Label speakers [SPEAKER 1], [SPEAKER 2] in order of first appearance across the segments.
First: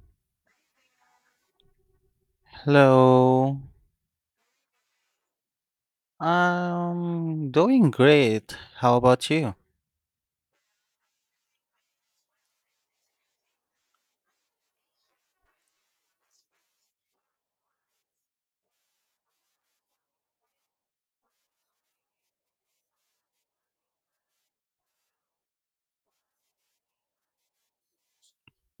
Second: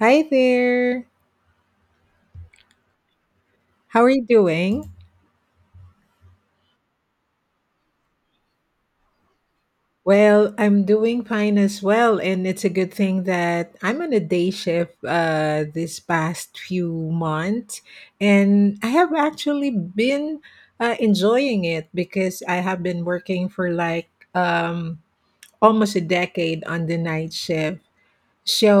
[SPEAKER 1] Hi there.
[SPEAKER 2] Hello.
[SPEAKER 1] How are you doing?
[SPEAKER 2] I'm doing great. How about you?
[SPEAKER 1] Well, I'm doing fine as well, and it's a good thing that I'm on a day shift this past few months, and I have actually been enjoying it because I have been working for like um, almost a decade on the night shift.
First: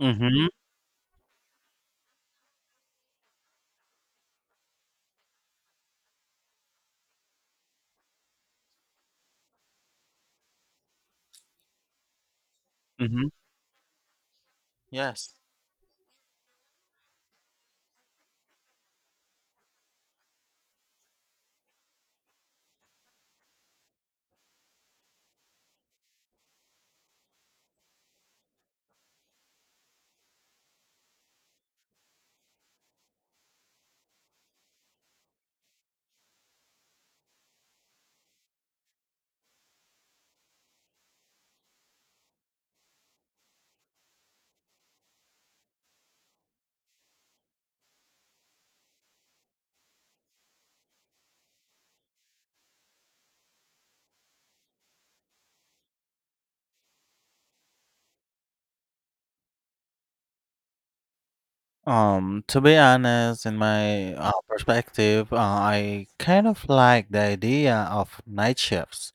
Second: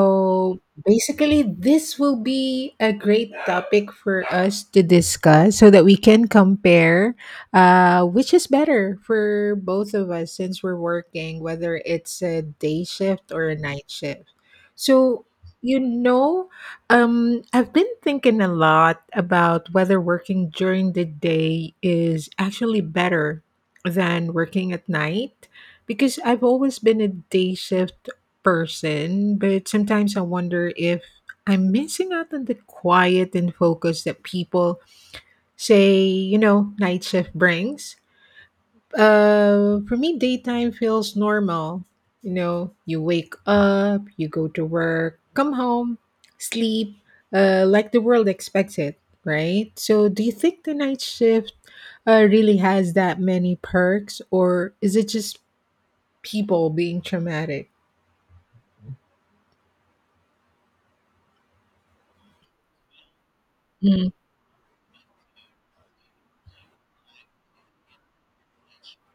[SPEAKER 2] Mm-hmm.
[SPEAKER 1] basically, this will be a great topic for us to discuss so that we can compare which is better for both of us since we're working, whether it's a day
[SPEAKER 2] Mm-hmm.
[SPEAKER 1] shift or a night shift. So,
[SPEAKER 2] Yes.
[SPEAKER 1] you know, I've been thinking a lot about whether working during the day is actually better than working at night because I've always been a day shift person, but sometimes I wonder if I'm missing out on the quiet and focus that people say, you know, night shift brings. For me, daytime feels normal. You know, you wake up, you go to work, come home, sleep, like the world expects it, right? So, do you think the night shift really has that many perks, or is it just people being traumatic?
[SPEAKER 2] To be honest, in
[SPEAKER 1] Mm-hmm.
[SPEAKER 2] my perspective, I kind of like the idea of night shifts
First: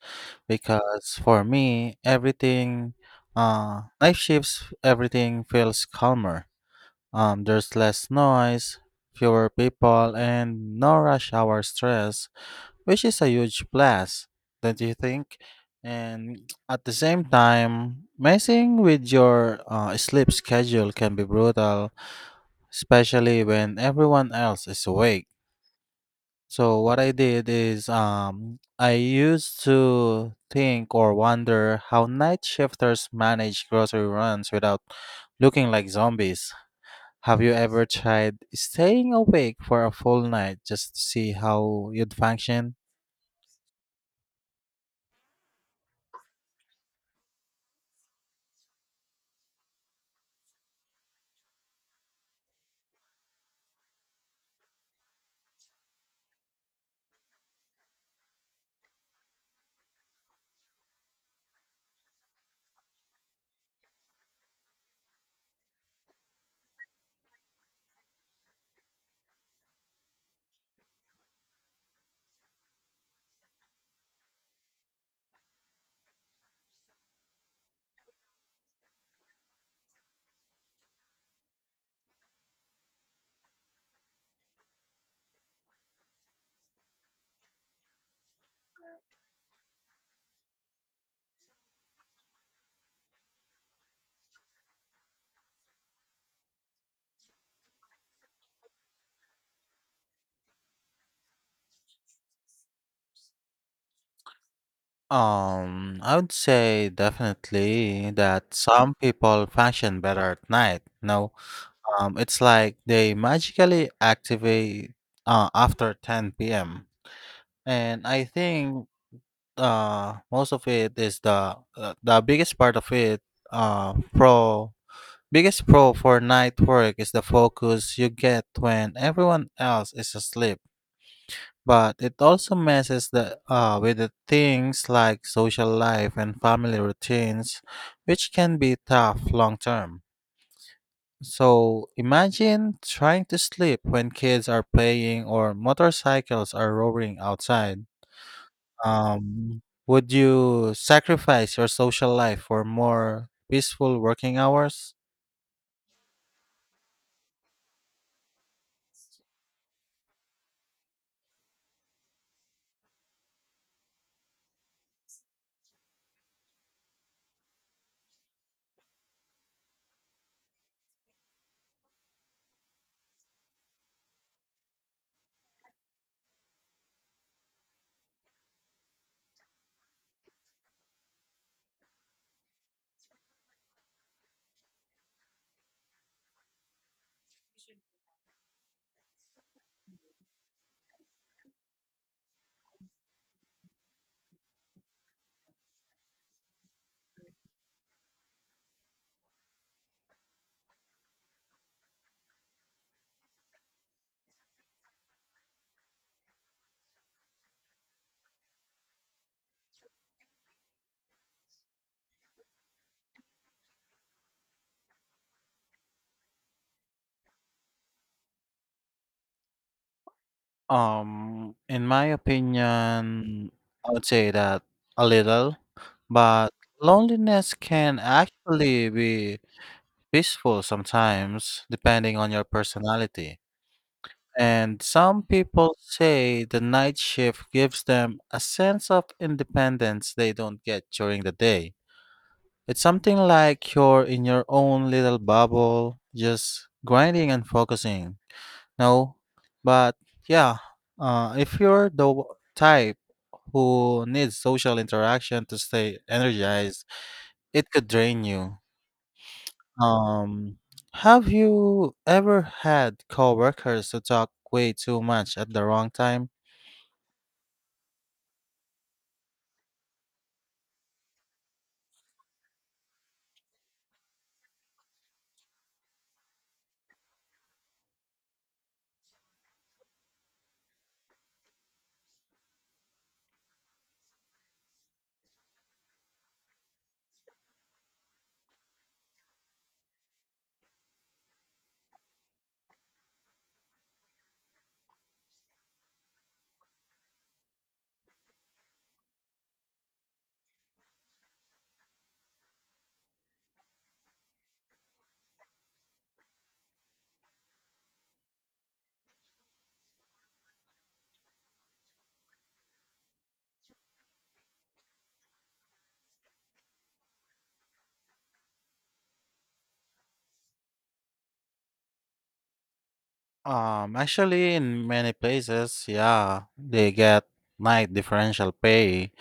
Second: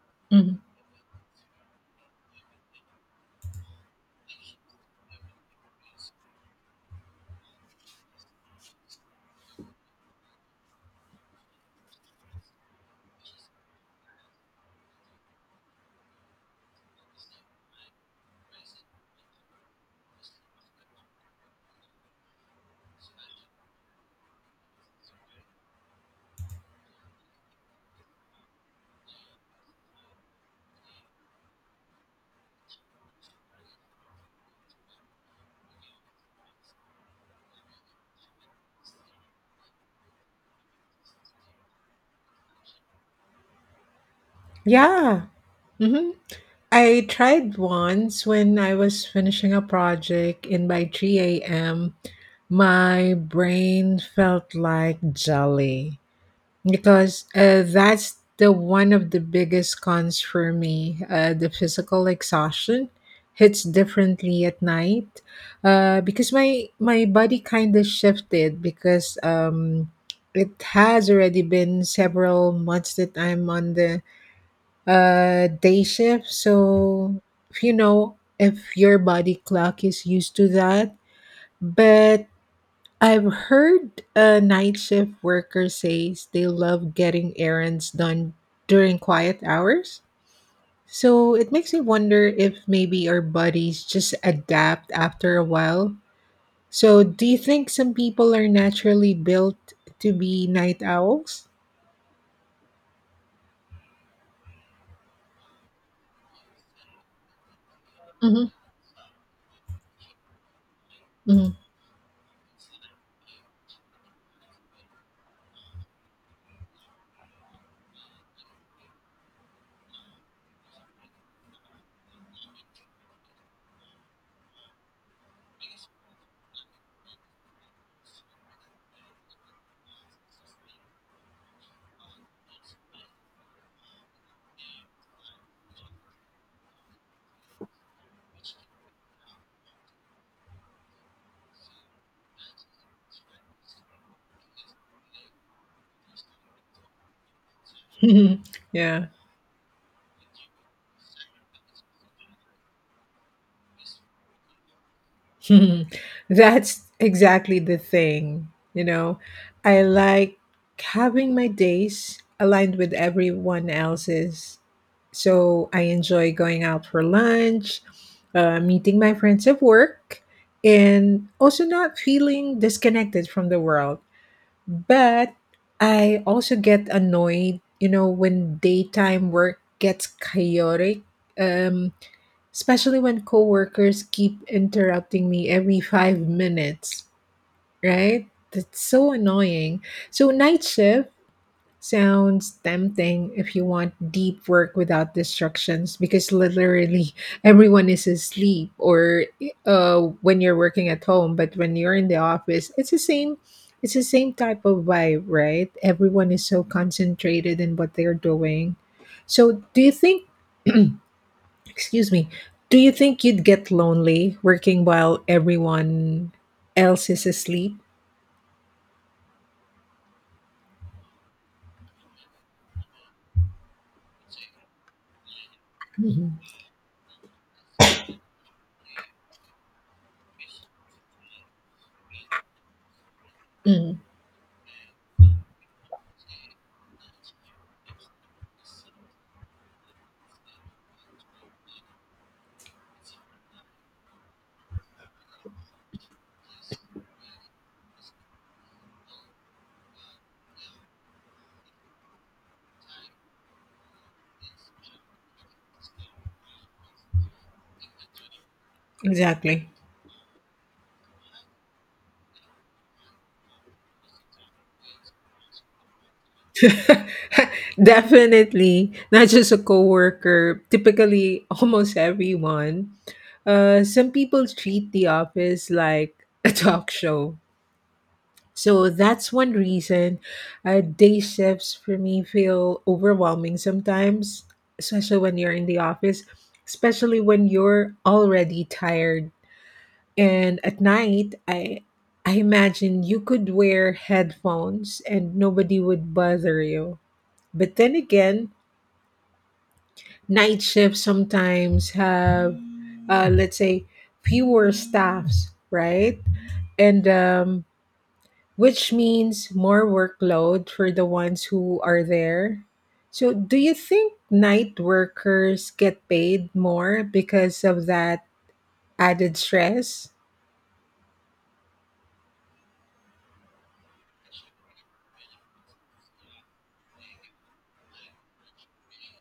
[SPEAKER 2] because for me, night shifts, everything feels calmer. There's less noise, fewer people, and no rush hour stress, which is a huge plus, don't you think? And at the same time, messing with your sleep schedule can be brutal, especially when everyone else is awake. So what I did is I used to think or wonder how night shifters manage grocery runs without looking like zombies. Have you ever tried staying awake for a full night just to see how you'd function?
[SPEAKER 1] Yeah. Hmm. I tried once when I was finishing a project, and by 3 a.m. my brain felt like jelly because that's the one of the biggest cons for me. The physical exhaustion hits differently at night because my body kind of shifted because it has already been several months that I'm on the uh, day shift. So you know, if your body clock is used to that, but I've heard night shift workers say they love getting errands done during quiet hours, so it makes me wonder if maybe our bodies just adapt after a while. So do you think some people are naturally built to be night owls?
[SPEAKER 2] I would say definitely
[SPEAKER 1] Mm-hmm.
[SPEAKER 2] that some people function better at night. No, it's like they magically activate after 10 p.m. And I think most of it is the biggest part of it. Pro Biggest pro for night work is the focus you get when everyone else is asleep, but it also messes with the things like social life and family routines, which can be tough long term. So imagine trying to sleep when kids are playing or motorcycles are roaring outside.
[SPEAKER 1] Mm-hmm. Yeah.
[SPEAKER 2] Would you sacrifice your social life for more peaceful working hours?
[SPEAKER 1] That's exactly the thing. You know, I like having my days aligned with everyone else's. So I enjoy going out for lunch, meeting my friends at work, and also not feeling disconnected from the world. But I also get annoyed, you know, when daytime work gets chaotic. Um, Especially when coworkers keep interrupting me every 5 minutes, right? That's so annoying. So, night shift sounds tempting if you want deep work without distractions because literally everyone is asleep, or when you're working at home. But when you're in the office, it's the same, type of vibe, right? Everyone is so concentrated in what they're doing. So do you think, excuse me, do you think you'd get lonely working while everyone else is asleep?
[SPEAKER 2] In my opinion, I would say that a little,
[SPEAKER 1] Mhm.
[SPEAKER 2] but loneliness can actually be peaceful sometimes, depending on your personality.
[SPEAKER 1] Mm,
[SPEAKER 2] And some people say the night shift gives them a sense of independence they don't get during the day. It's something like you're in your own little bubble, just grinding and focusing. No, but yeah, if you're the type who needs social interaction to stay energized, it could drain you.
[SPEAKER 1] exactly.
[SPEAKER 2] Um, have you ever had coworkers who talk way too much at the wrong time?
[SPEAKER 1] Definitely. Not just a coworker, typically almost everyone. Some people treat the office like a talk show. So that's one reason day shifts for me feel overwhelming sometimes, especially when you're in the office, especially when you're already tired. And at night, I imagine you could wear headphones and nobody would bother you. But then again, night shifts sometimes have, let's say, fewer staffs, right? And which means more workload for the ones who are there. So, do you think night workers get paid more because of that added stress?
[SPEAKER 2] Actually, in many places, yeah, they get night differential pay,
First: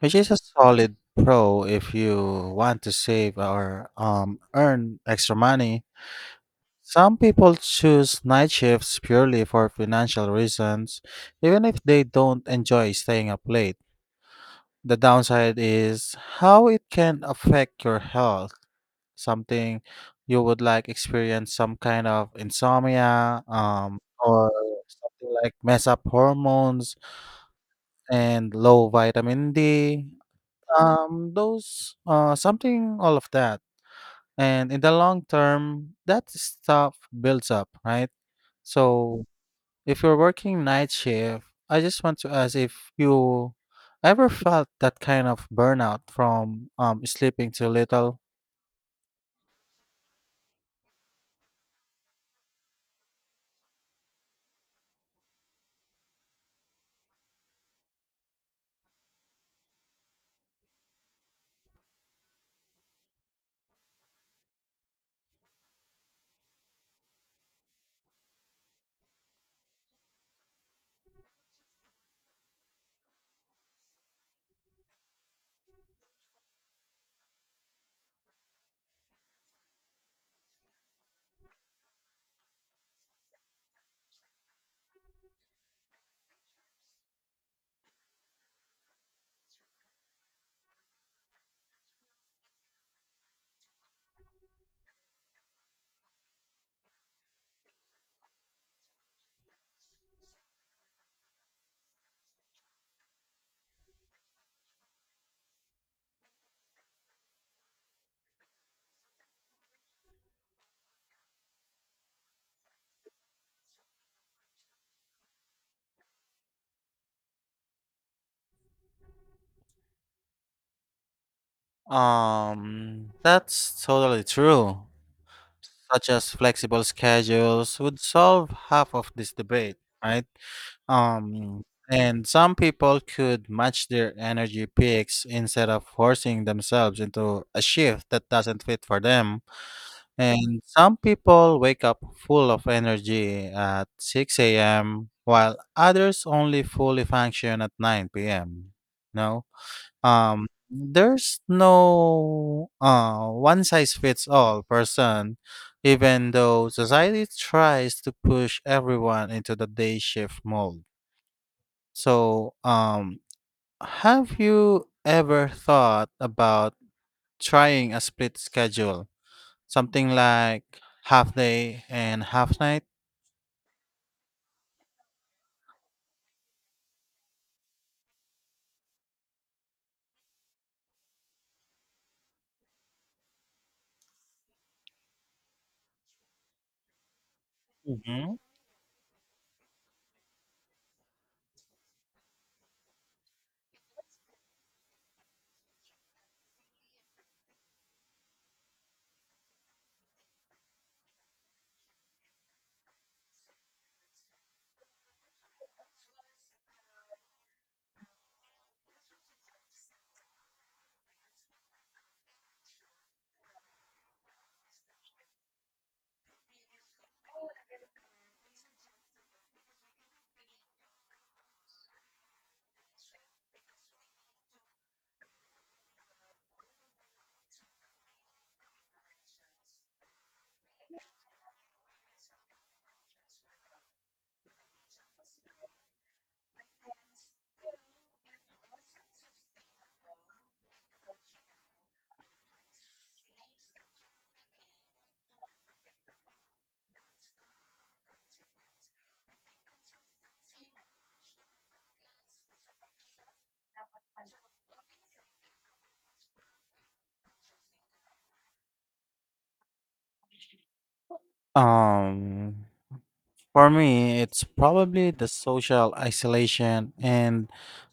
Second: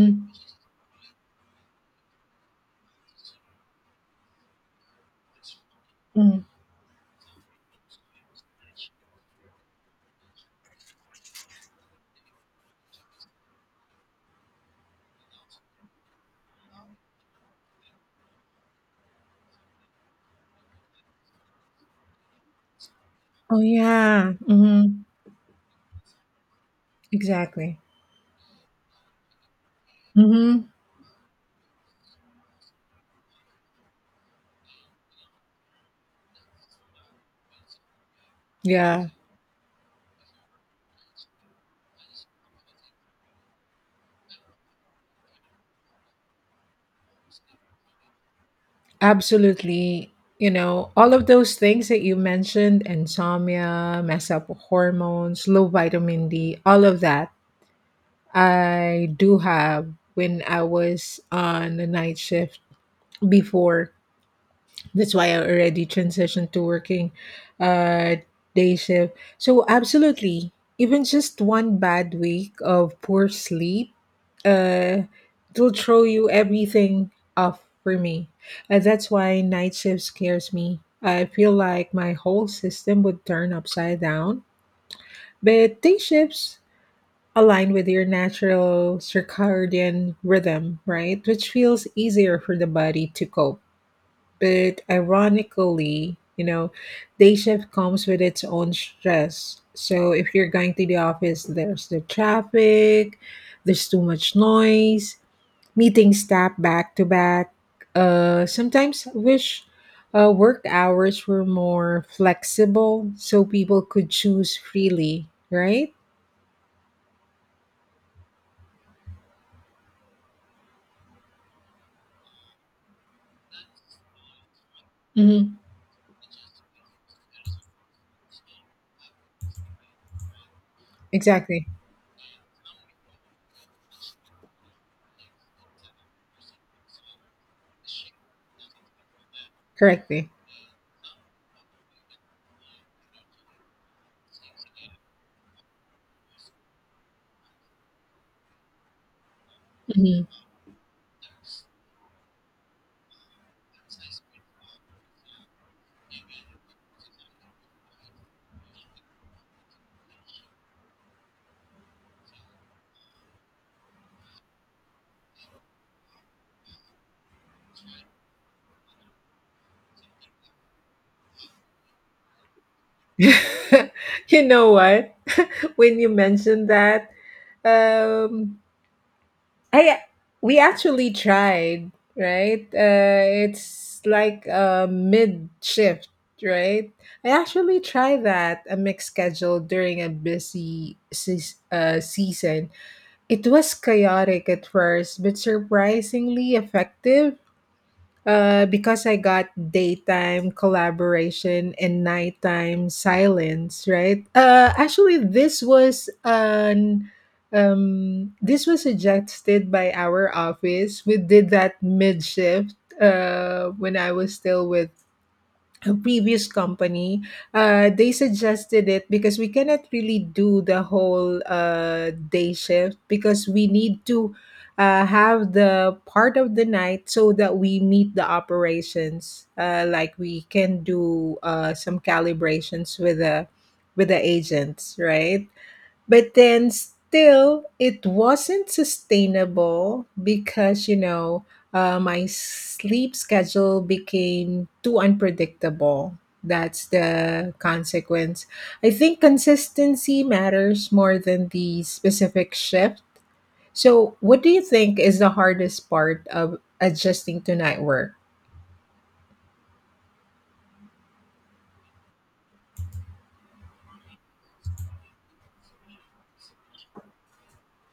[SPEAKER 2] which is a solid pro if you want to save or earn extra money.
[SPEAKER 1] Mm.
[SPEAKER 2] Some people choose night shifts purely for financial reasons, even if they don't enjoy staying up late. The downside is how it can affect your health, something you would like experience some kind of insomnia,
[SPEAKER 1] Oh, yeah.
[SPEAKER 2] or
[SPEAKER 1] Hmm.
[SPEAKER 2] something like mess up hormones
[SPEAKER 1] Exactly.
[SPEAKER 2] and low vitamin D.
[SPEAKER 1] Hmm.
[SPEAKER 2] Those something all of that, and in the long term, that stuff builds up, right?
[SPEAKER 1] Yeah,
[SPEAKER 2] So if you're working night shift, I just want to ask if you ever felt that kind of burnout from sleeping too little?
[SPEAKER 1] absolutely. You know, all of those things that you mentioned, insomnia, mess up with hormones, low vitamin D, all of that, I do have when I was on the night shift before. That's why I already transitioned to working uh, day shift. So absolutely, even just one bad week of poor sleep, uh, it'll throw you everything off for me. And that's why night shift scares me. I feel like my whole system would turn upside down. But day shifts align with your natural circadian rhythm, right? Which feels easier for the body to cope. But ironically, you know, day shift comes with its own stress. So if you're going to the office, there's the traffic, there's too much noise, meetings tap back to back. Sometimes I wish work hours were more flexible so people could choose freely, right?
[SPEAKER 2] That's totally true.
[SPEAKER 1] Mm-hmm.
[SPEAKER 2] Such as flexible schedules would solve half of this debate, right? Um,
[SPEAKER 1] Exactly.
[SPEAKER 2] and some people could match their energy peaks instead of forcing themselves into a shift that doesn't fit for them.
[SPEAKER 1] Correctly.
[SPEAKER 2] And some people wake up full of energy at 6 a.m., while others only fully function at 9 p.m. No,
[SPEAKER 1] Mhm.
[SPEAKER 2] there's no one size fits all person, even though society tries to push everyone into the day shift mold. So, have you ever thought about trying a split schedule? Something like half day and half night.
[SPEAKER 1] You know what? When you mentioned that, um, I, we actually tried, right? It's like a mid shift, right? I actually tried
[SPEAKER 2] Mhm.
[SPEAKER 1] that, a mixed schedule during a busy season. It was chaotic at first, but surprisingly effective. Because I got daytime collaboration and nighttime silence, right? Actually, this was an this was suggested by our office. We did that mid shift when I was still with a previous company, they suggested it because we cannot really do the whole day shift because we need to have the part of the night so that we meet the operations. Like we can do some calibrations with the agents, right? But then still, it wasn't sustainable because, you know, my sleep schedule became too unpredictable. That's the consequence. I think consistency matters more than the specific shift. So, what do you think is the hardest part of adjusting to night work?
[SPEAKER 2] Um, for me, it's probably the social isolation and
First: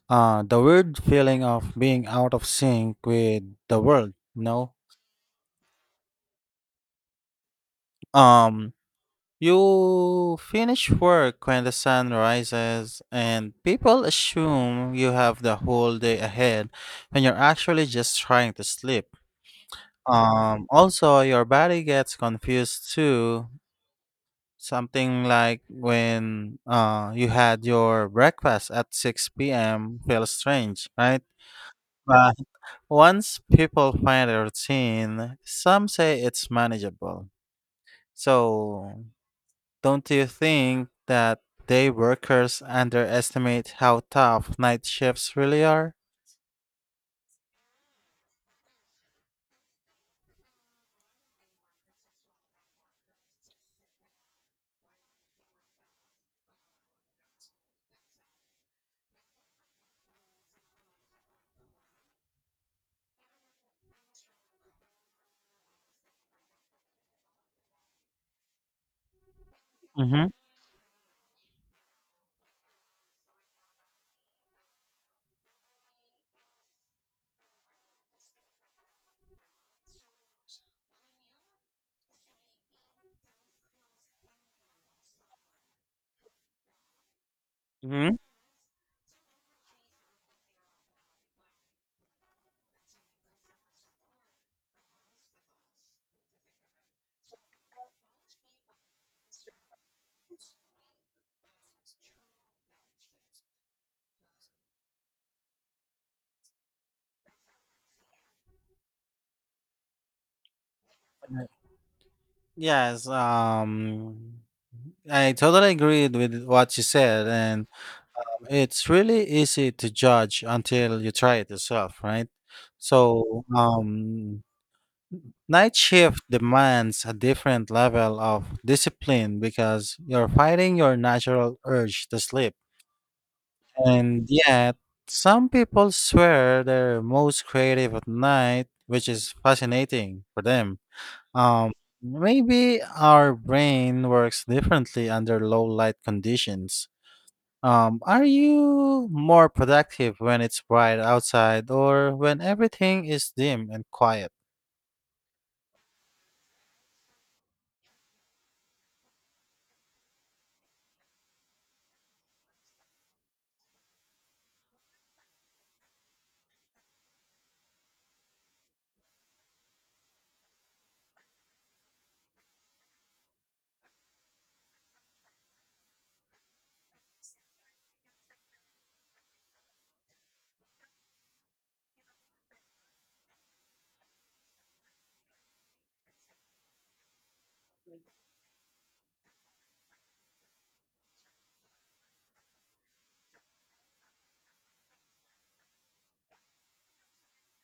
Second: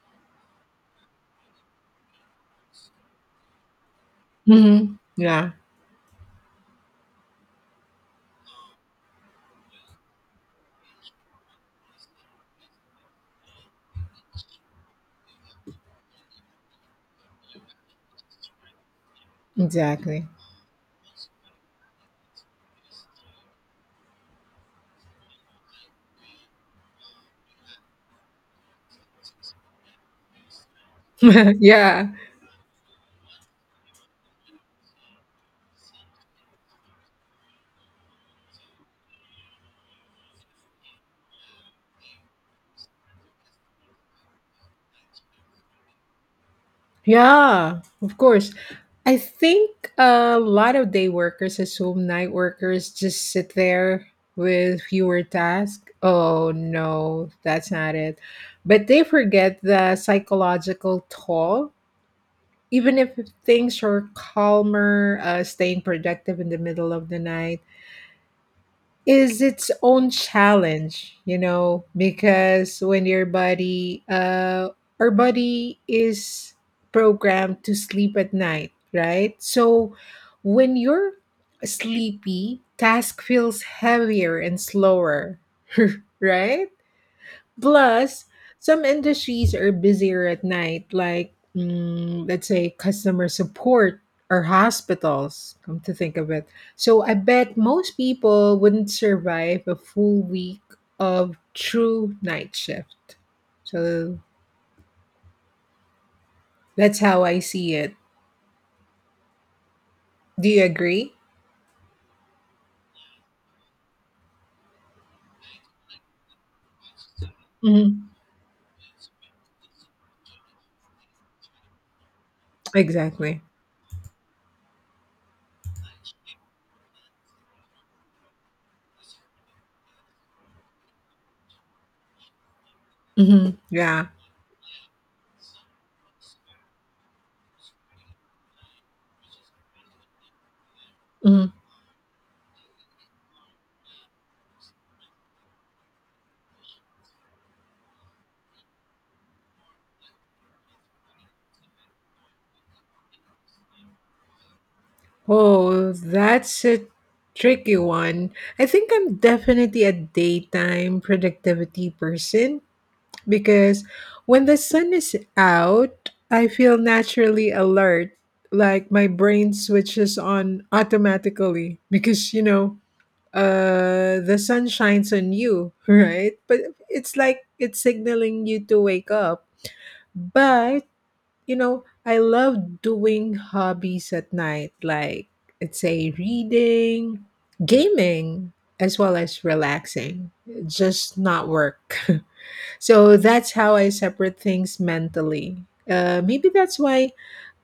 [SPEAKER 2] the weird feeling of being out of sync with the world. You know,
[SPEAKER 1] Hmm. Yeah,
[SPEAKER 2] um, you finish work when the sun rises, and people assume you have the whole day ahead when you're actually just trying to sleep.
[SPEAKER 1] exactly.
[SPEAKER 2] Also, your body gets confused too. Something like when you had your breakfast at 6 p.m. feels strange, right?
[SPEAKER 1] Yeah.
[SPEAKER 2] But once people find a routine, some say it's manageable. So, don't you think that day workers underestimate how tough night shifts really are?
[SPEAKER 1] Yeah, of course. I think a lot of day workers assume night workers just sit there with fewer tasks. Oh no, that's not it. But they forget the psychological toll. Even if things are calmer, staying productive in the middle of the night is its own
[SPEAKER 2] Mm-hmm.
[SPEAKER 1] challenge, you know, because when your body, our body is programmed to sleep at night, right? So when you're sleepy, task feels heavier and slower, right?
[SPEAKER 2] Mm-hmm.
[SPEAKER 1] Plus, some industries are busier at night, like mm, let's say customer support or hospitals, come to think of it. So I bet most people wouldn't survive a full week of true night shift. So that's how I see it. Do you agree?
[SPEAKER 2] Yes, I totally agreed with what you said, and
[SPEAKER 1] Hmm.
[SPEAKER 2] it's really easy to judge until you try it yourself, right?
[SPEAKER 1] Exactly.
[SPEAKER 2] So, night shift demands a different level of discipline because you're fighting your natural urge to sleep.
[SPEAKER 1] Hmm. Yeah.
[SPEAKER 2] And yet, some people swear they're most creative at night, which is fascinating for them.
[SPEAKER 1] Mm-hmm.
[SPEAKER 2] Um, Maybe our brain works differently under low light conditions. Are you more productive when it's bright outside or when everything is dim and quiet?
[SPEAKER 1] Oh, that's a tricky one. I think I'm definitely a daytime productivity person because when the sun is out, I feel naturally alert, like my brain switches on automatically because, you know, uh, the sun shines on you, right? But it's like it's signaling you to wake up. But you know, I love doing hobbies at night, like, let's say, reading, gaming, as well as relaxing, just not work. So that's how I separate things mentally. Maybe that's why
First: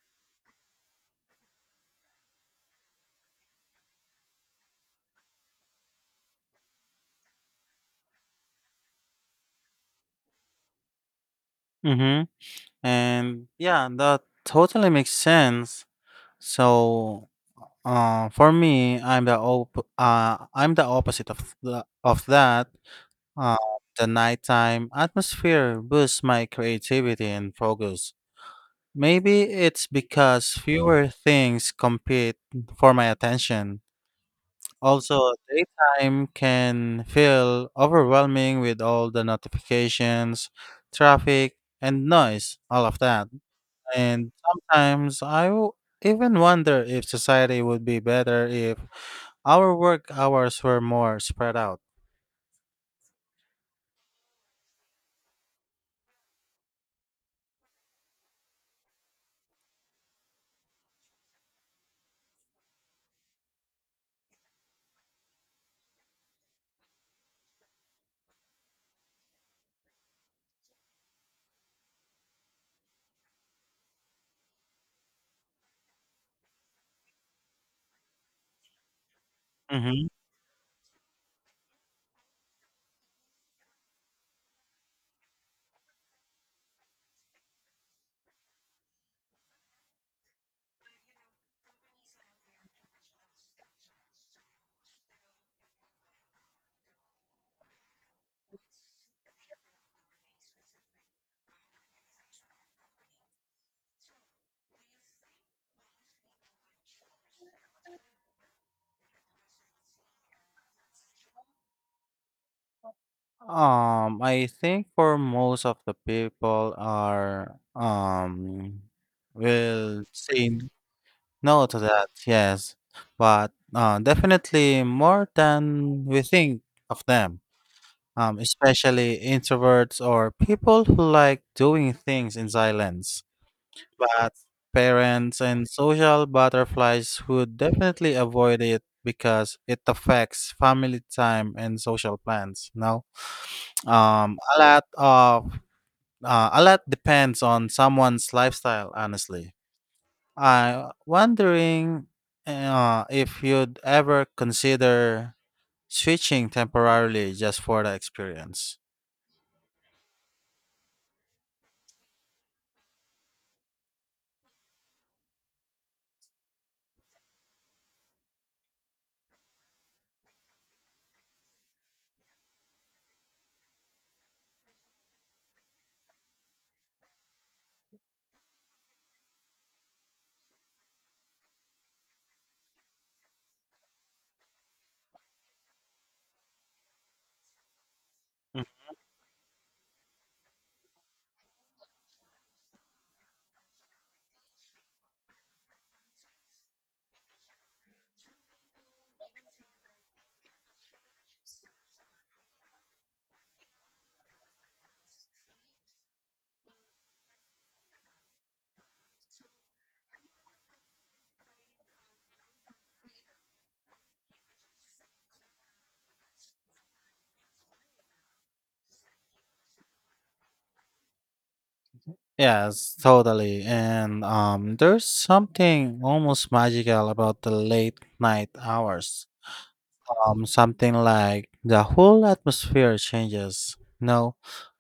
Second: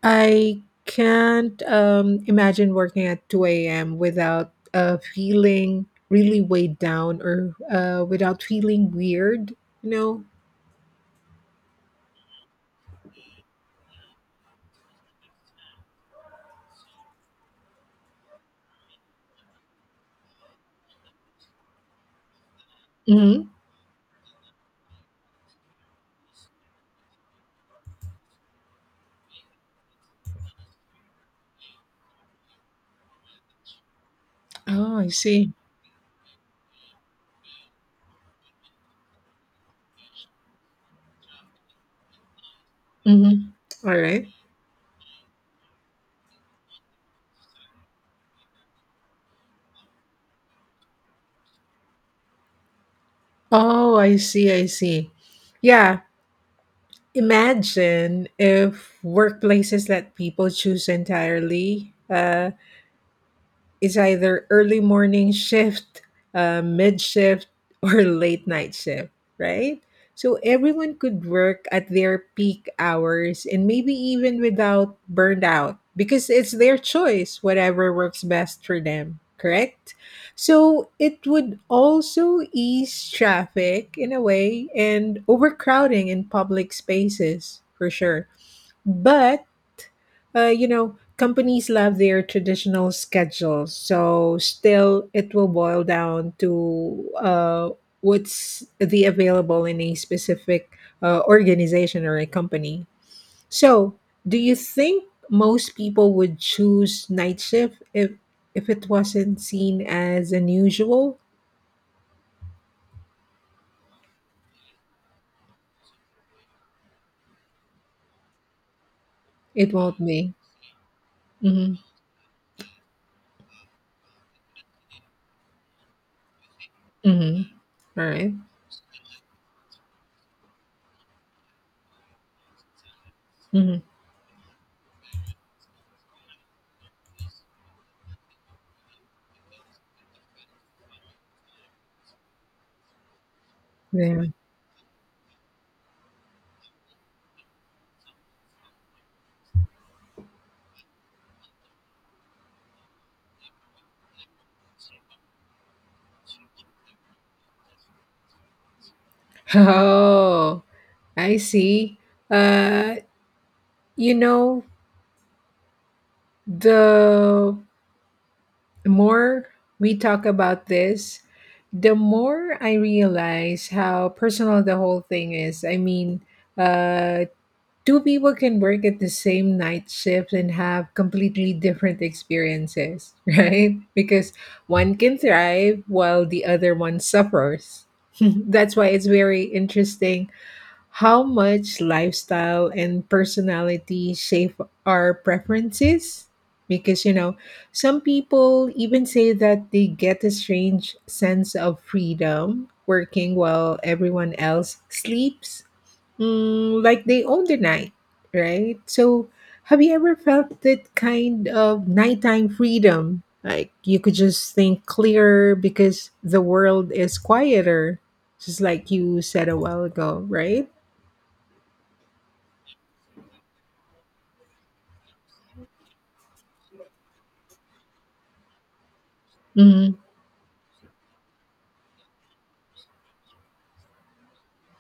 [SPEAKER 1] I can't imagine working at 2 a.m. without feeling really weighed down, or without feeling weird, you know?
[SPEAKER 2] Mm-hmm. And yeah, that totally makes sense. So, for me, I'm the opposite of that.
[SPEAKER 1] Hmm.
[SPEAKER 2] Uh, the nighttime atmosphere boosts my creativity and focus. Maybe it's because fewer things compete for my attention.
[SPEAKER 1] Oh, I
[SPEAKER 2] Also,
[SPEAKER 1] see.
[SPEAKER 2] daytime can feel overwhelming with all the notifications, traffic, and noise, all of that.
[SPEAKER 1] Hmm. All right.
[SPEAKER 2] And sometimes even wonder if society would be better if our work hours were more spread out.
[SPEAKER 1] Oh, I see, I see. Yeah, imagine if workplaces let people choose entirely. It's either early morning shift, mid shift, or late night shift, right? So everyone could work at their peak hours and maybe even without burned out because it's their choice, whatever works best for them, correct?
[SPEAKER 2] hmm
[SPEAKER 1] So it would also ease traffic in a way and overcrowding in public spaces for sure. But you know, companies love their traditional schedules, so still it will boil down to what's the available in a specific organization or a company. So, do you think most people would choose night shift if it wasn't seen as unusual?
[SPEAKER 2] I think for most of the people are
[SPEAKER 1] It won't
[SPEAKER 2] will
[SPEAKER 1] be.
[SPEAKER 2] say no
[SPEAKER 1] Mm-hmm.
[SPEAKER 2] to that, yes. But definitely more than we think of them,
[SPEAKER 1] Mm-hmm. All right.
[SPEAKER 2] especially introverts or people who like doing things in silence.
[SPEAKER 1] Mm-hmm.
[SPEAKER 2] But parents and social butterflies would definitely avoid it because it affects family time and social plans. No,
[SPEAKER 1] Yeah.
[SPEAKER 2] um, a lot of a lot depends on someone's lifestyle, honestly. I am wondering if you'd ever consider switching temporarily just for the experience.
[SPEAKER 1] Oh, I see. Uh, you know, the more we talk about this, the more I realize how personal the whole thing is. I mean, uh, two people can work at the same night shift and have completely different experiences, right? Because one can thrive while the other one suffers.
[SPEAKER 2] Mm.
[SPEAKER 1] That's why it's very interesting how much lifestyle and personality shape our preferences. Because, you know, some people even say that they get a strange sense of freedom working while everyone else sleeps, mm, like they own the night, right? So, have you ever felt that kind of nighttime freedom? Like you could just think clearer because the world is quieter, just like you said a while ago, right?
[SPEAKER 2] Yes, totally. And there's something almost magical about the late night hours.
[SPEAKER 1] Mhm,
[SPEAKER 2] Something like the whole atmosphere changes. No,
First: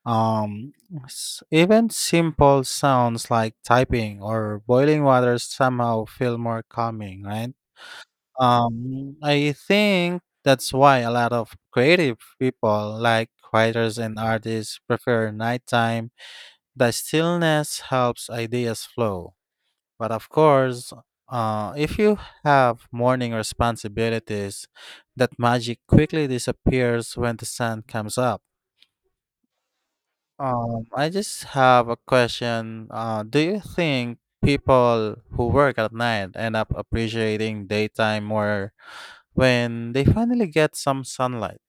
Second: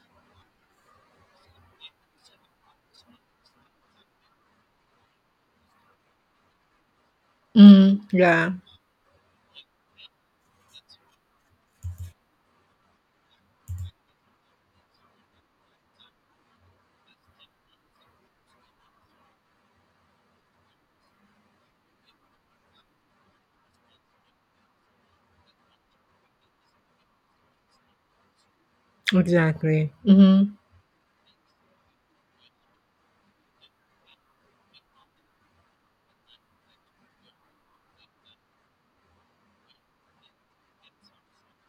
[SPEAKER 2] um, even simple sounds like typing or boiling water somehow feel more calming, right?
[SPEAKER 1] mhm, yeah,
[SPEAKER 2] I think that's why a lot of creative people, like writers and artists, prefer nighttime. The stillness helps ideas flow. But of course, if you have morning responsibilities, that magic quickly disappears when the sun comes up.
[SPEAKER 1] exactly. Mhm.
[SPEAKER 2] I just have a question. Do you think people who work at night end up appreciating daytime more when they finally get some sunlight?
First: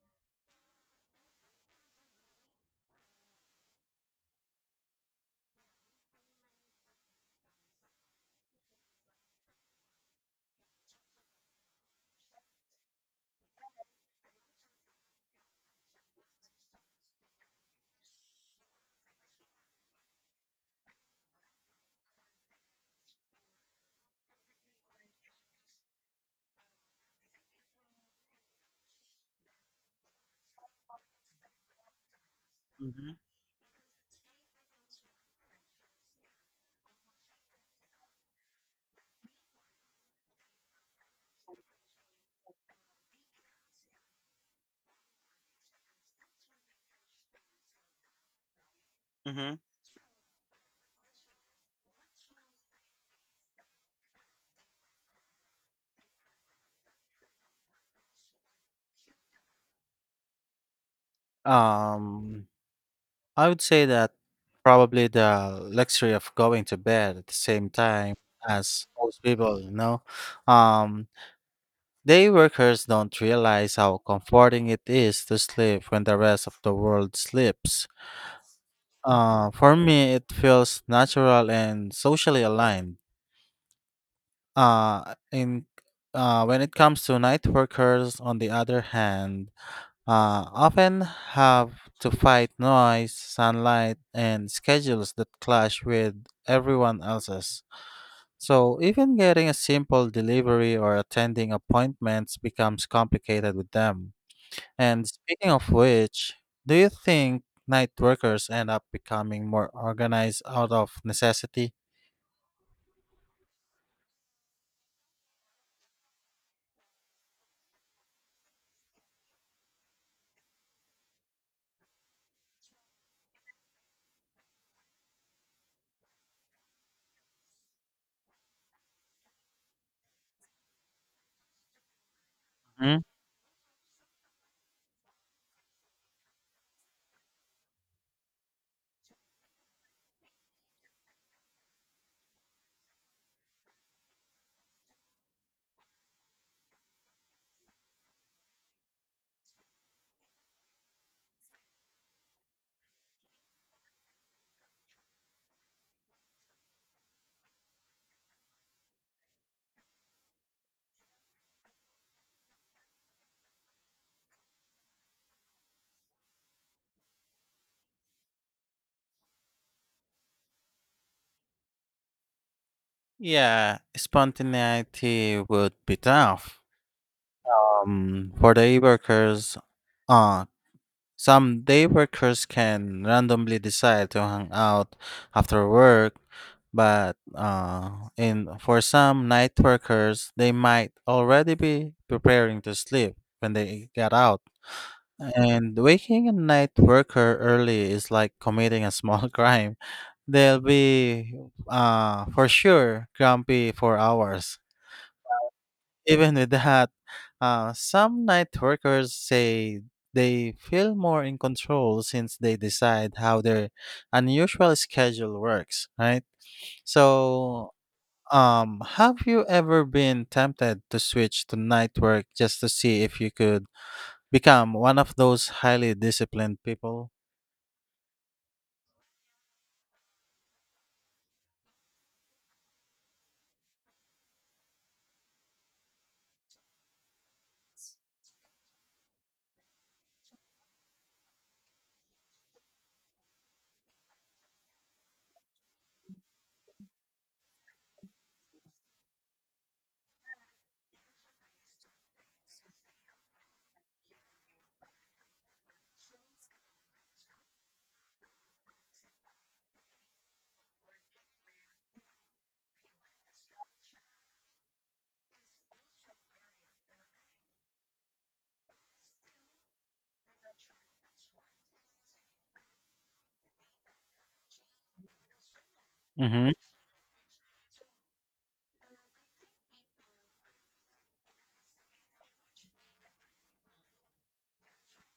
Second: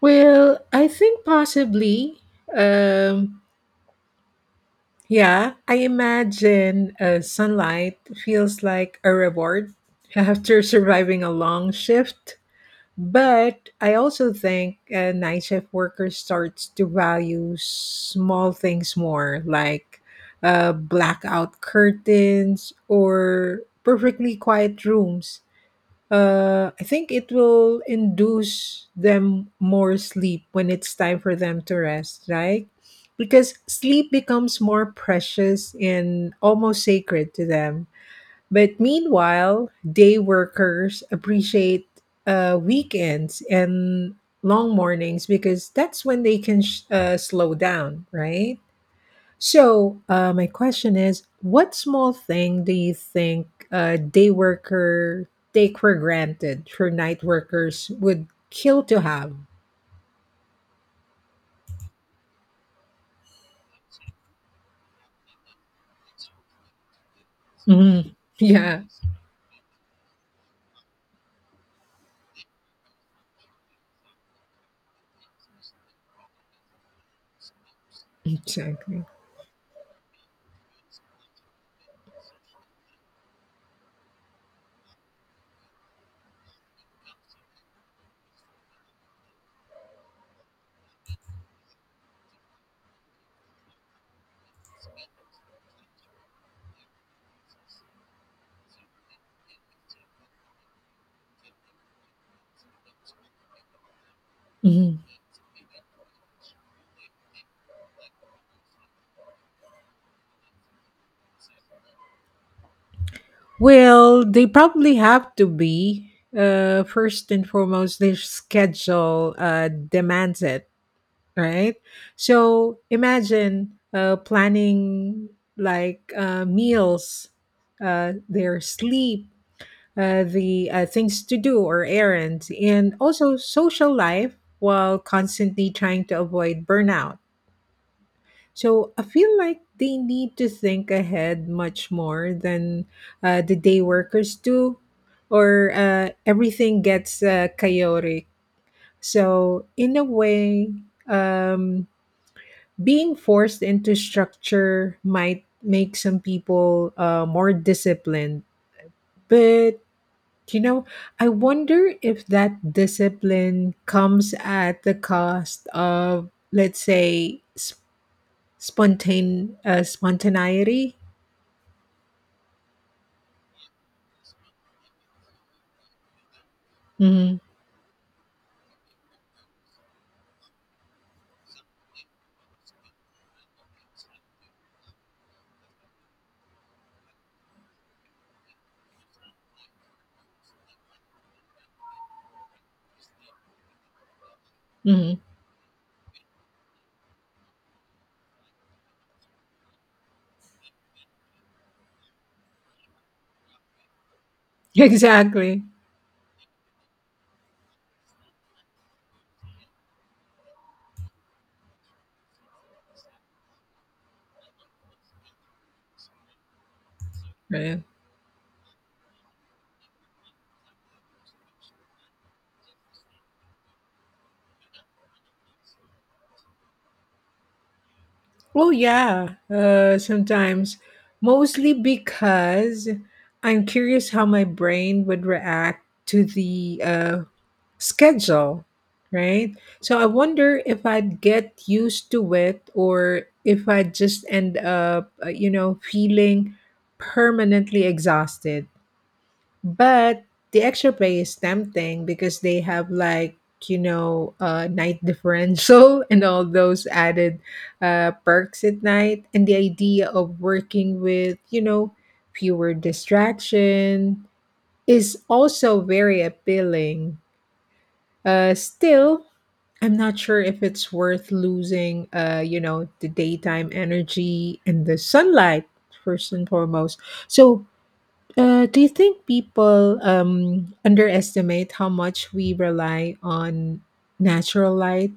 [SPEAKER 1] Well, I think possibly, um, yeah, I imagine sunlight feels like a reward after surviving a long shift. But I also think a night shift worker starts to value small things more, like blackout curtains or perfectly quiet rooms. I think it will induce them more sleep when it's time for them to rest, right? Because sleep becomes more precious and almost sacred to them. But meanwhile, day workers appreciate weekends and long mornings because that's when they can slow down, right?
[SPEAKER 2] Mm-hmm.
[SPEAKER 1] So, my question is, what small thing do you think day worker take for granted for night workers would kill to have?
[SPEAKER 2] um, I would say that probably the luxury of going to bed at the same time
[SPEAKER 1] Mhm. Yeah,
[SPEAKER 2] as most people, you know. um, Day workers don't realize how comforting it is to sleep when the rest of the world sleeps.
[SPEAKER 1] exactly.
[SPEAKER 2] For me, it feels natural and socially aligned. In When it comes to night workers, on the other hand, often have to fight noise, sunlight, and schedules that clash with everyone else's. So, even getting a simple delivery or attending appointments becomes complicated with them.
[SPEAKER 1] Mhm.
[SPEAKER 2] And speaking of which, do you think night workers end up becoming more organized out of necessity?
[SPEAKER 1] Well, they probably have to be. First and foremost, their schedule demands it, right? So imagine planning like meals, their sleep, the things to do or errands, and
[SPEAKER 2] Hmm?
[SPEAKER 1] also social life while constantly trying to avoid burnout. So I feel like they need to think ahead much more than the day workers do, or everything gets chaotic. So, in a way, um, being forced into structure might make some people more disciplined. But You know, I wonder if that discipline comes at the cost of, let's say, spontaneity.
[SPEAKER 2] Yeah, spontaneity would be tough.
[SPEAKER 1] hmm
[SPEAKER 2] For the workers, uh, some day workers can randomly decide to hang out after work, but in for some night workers, they might already be preparing to sleep when they get out.
[SPEAKER 1] hmm
[SPEAKER 2] And waking a night worker early is like committing a small crime. They'll be for sure grumpy for hours.
[SPEAKER 1] Exactly.
[SPEAKER 2] Even with that, some night workers say they feel more in control since they decide how their unusual schedule works, right? So,
[SPEAKER 1] Right.
[SPEAKER 2] have you ever been tempted to switch to night work just to see if you could become one of those highly disciplined people?
[SPEAKER 1] Well, yeah. Sometimes, mostly because I'm curious how my brain would react to the schedule, right? So I wonder if I'd get used to it or if I'd just end up, feeling permanently exhausted. But the extra pay is tempting because they have like, night differential and all those added perks at night. And the idea of working with, fewer distraction is also very appealing. Still, I'm not sure if it's worth losing, the daytime energy and the sunlight first and
[SPEAKER 2] hmm
[SPEAKER 1] foremost. So, do you think people underestimate how much we rely on natural light?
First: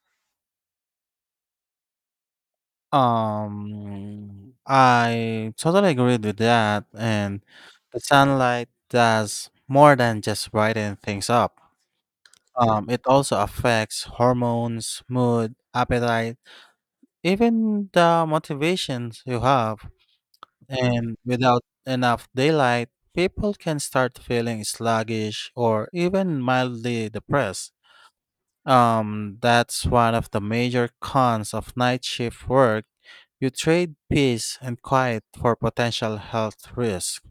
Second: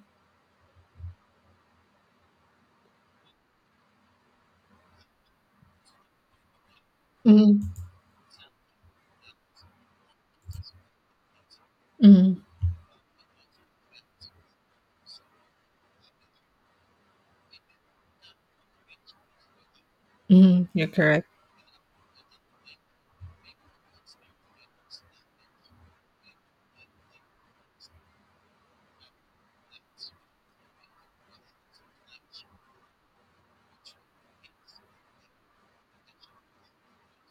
[SPEAKER 2] I totally agreed with that, and
[SPEAKER 1] Mm-hmm.
[SPEAKER 2] the sunlight does more than just brighten things up.
[SPEAKER 1] Mm-hmm.
[SPEAKER 2] It also affects hormones, mood, appetite, even the motivations you have.
[SPEAKER 1] Mm-hmm. You're
[SPEAKER 2] And
[SPEAKER 1] correct.
[SPEAKER 2] without enough daylight, people can start feeling sluggish or even mildly depressed. That's one of the major cons of night shift work. You trade peace and quiet for potential health risk.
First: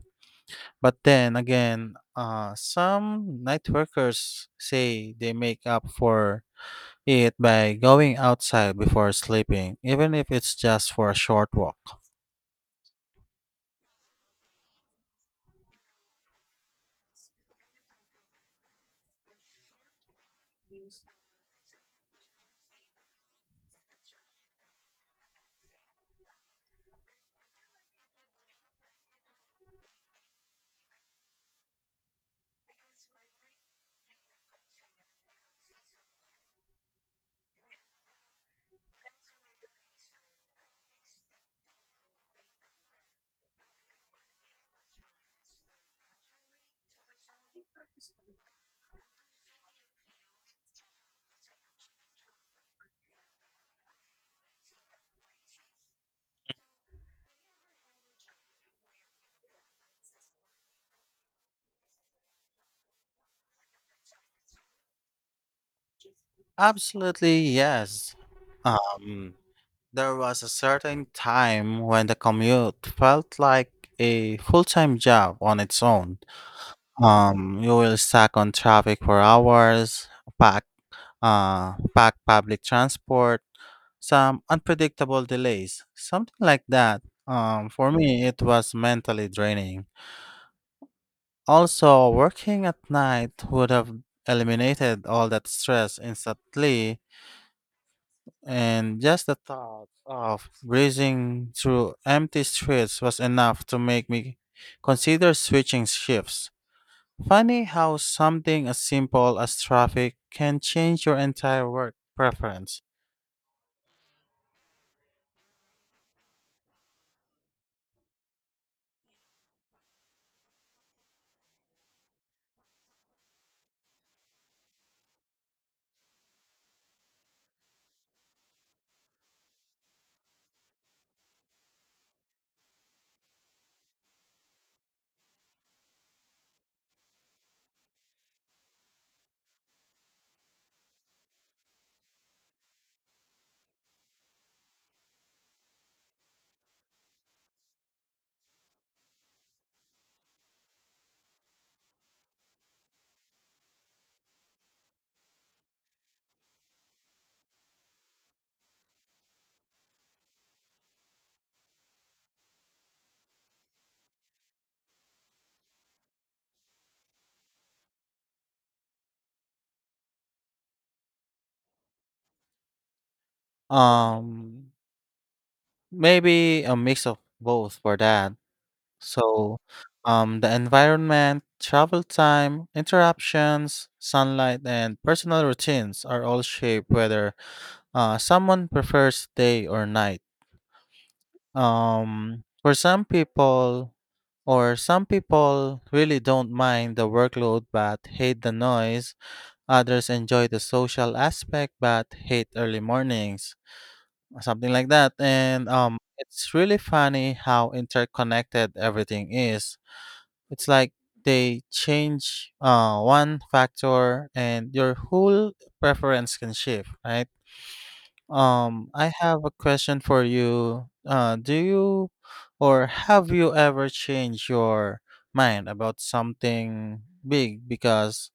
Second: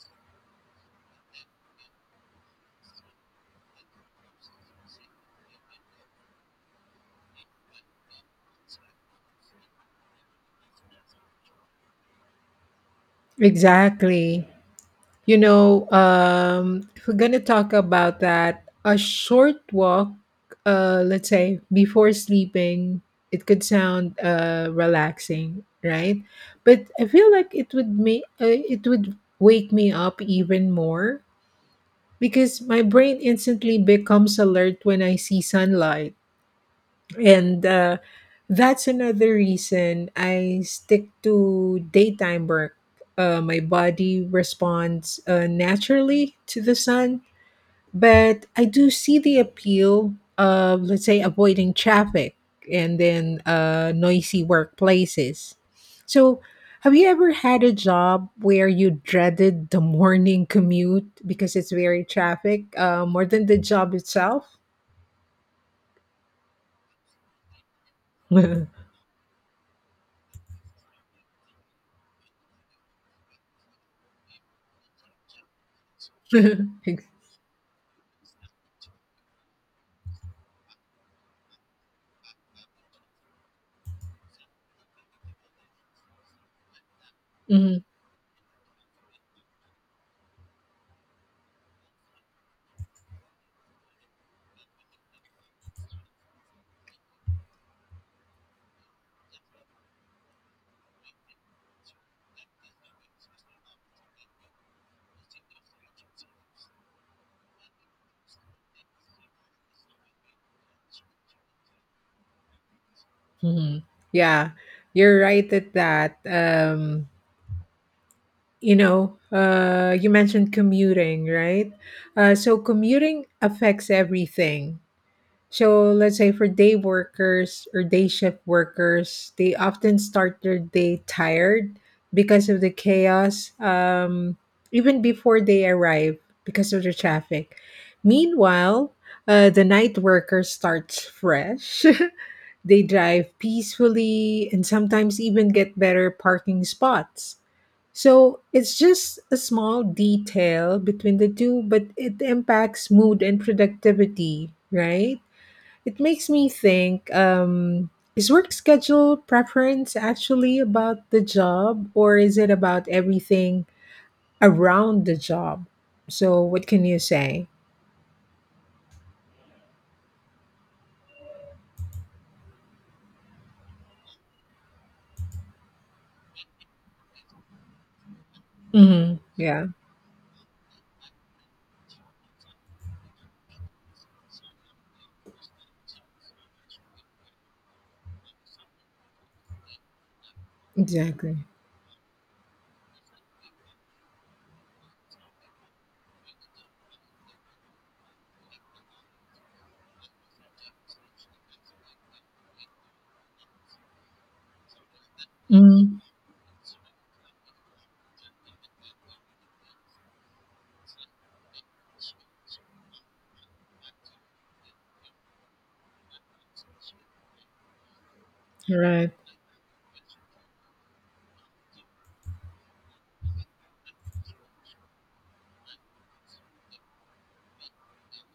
[SPEAKER 2] But then again, some night workers say they make up for it by going outside before sleeping, even if it's just for a short walk.
[SPEAKER 1] Exactly. If we're gonna talk about that, a short walk, let's say before sleeping, it could sound relaxing, right? But I feel like it would wake me up even more because my brain instantly becomes alert when I see sunlight. And that's another reason I stick to daytime work. My body responds naturally to the sun, but I do see the appeal of, let's say, avoiding traffic and then noisy workplaces. So, have you ever had a job where you dreaded the morning commute because it's very traffic more than the job itself?
[SPEAKER 2] Absolutely, yes.
[SPEAKER 1] Mhm.
[SPEAKER 2] Um, there was a certain time when the commute felt like a full-time job on its own. You will stack on traffic for hours, pack, pack public transport, some unpredictable delays, something like that. For me, it was mentally draining. Also, working at night would have eliminated all that stress instantly, and just the thought of breezing through empty streets was enough to make me consider switching shifts. Funny how something as simple as traffic can change your entire work preference.
[SPEAKER 1] Mhm. Yeah, you're right at that. You mentioned commuting, right? So commuting affects everything. So let's say for day workers or day shift workers, they often start their day tired because of the chaos, even before they arrive because of the traffic. Meanwhile, the night worker starts fresh. They drive peacefully and sometimes even get better parking spots. So it's just a small detail between the two, but it impacts mood and productivity, right? It makes me think, is work schedule preference actually about the job, or is it about everything around the job? So, what can you say?
[SPEAKER 2] Um, Maybe a mix of both for that. So,
[SPEAKER 1] Yeah,
[SPEAKER 2] the environment, travel time, interruptions, sunlight, and personal routines are all shaped whether someone prefers day or night.
[SPEAKER 1] exactly.
[SPEAKER 2] Um, for some people, or some people really don't mind the workload but hate the noise. Others enjoy the social aspect but hate early mornings, something like that. And
[SPEAKER 1] hmm
[SPEAKER 2] it's really funny how interconnected everything is. It's like they change one factor and your whole preference can shift, right? I
[SPEAKER 1] Right.
[SPEAKER 2] have a question for you. Do you or Have you ever changed your mind about something big because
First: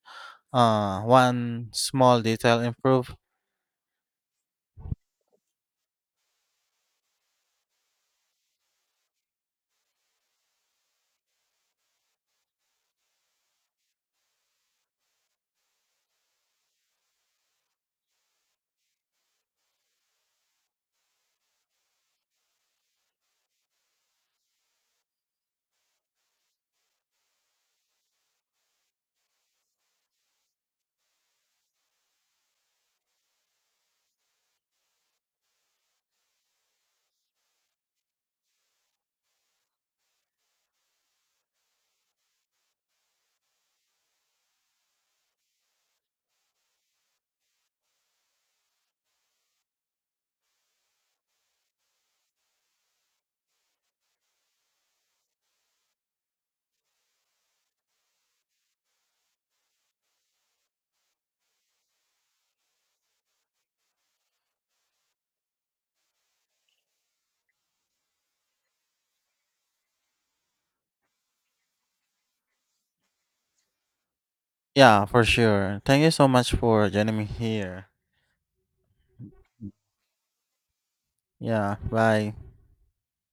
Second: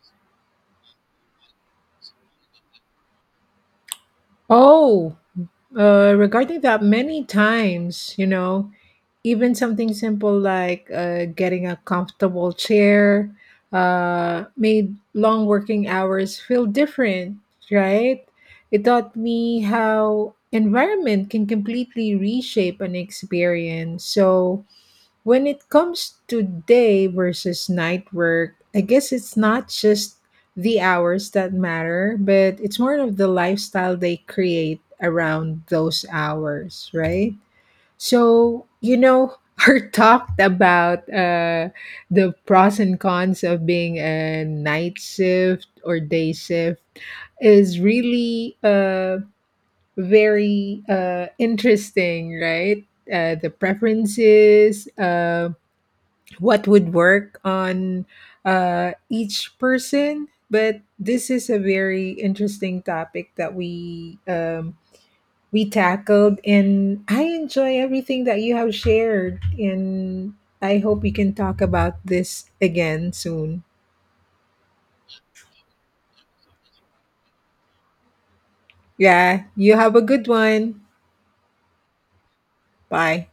[SPEAKER 2] one small detail improved?
[SPEAKER 1] Oh, regarding that, many times, even something simple like getting a comfortable chair made long working hours feel different, right? It taught me how environment can completely reshape an experience. So, when it comes to day versus night work, I guess it's not just the hours that matter, but it's more of the lifestyle they create around those hours, right? So, you know, are talked about the pros and cons of being a night shift or day shift is really very interesting, right? The preferences, what would work on each person. But this is a very interesting topic that we tackled, and I enjoy everything that you have shared. And I hope we can talk about this again soon.
[SPEAKER 2] Yeah, for sure. Thank you so much for joining me here.
[SPEAKER 1] Yeah, you have a good one.
[SPEAKER 2] Yeah, bye.
[SPEAKER 1] Bye.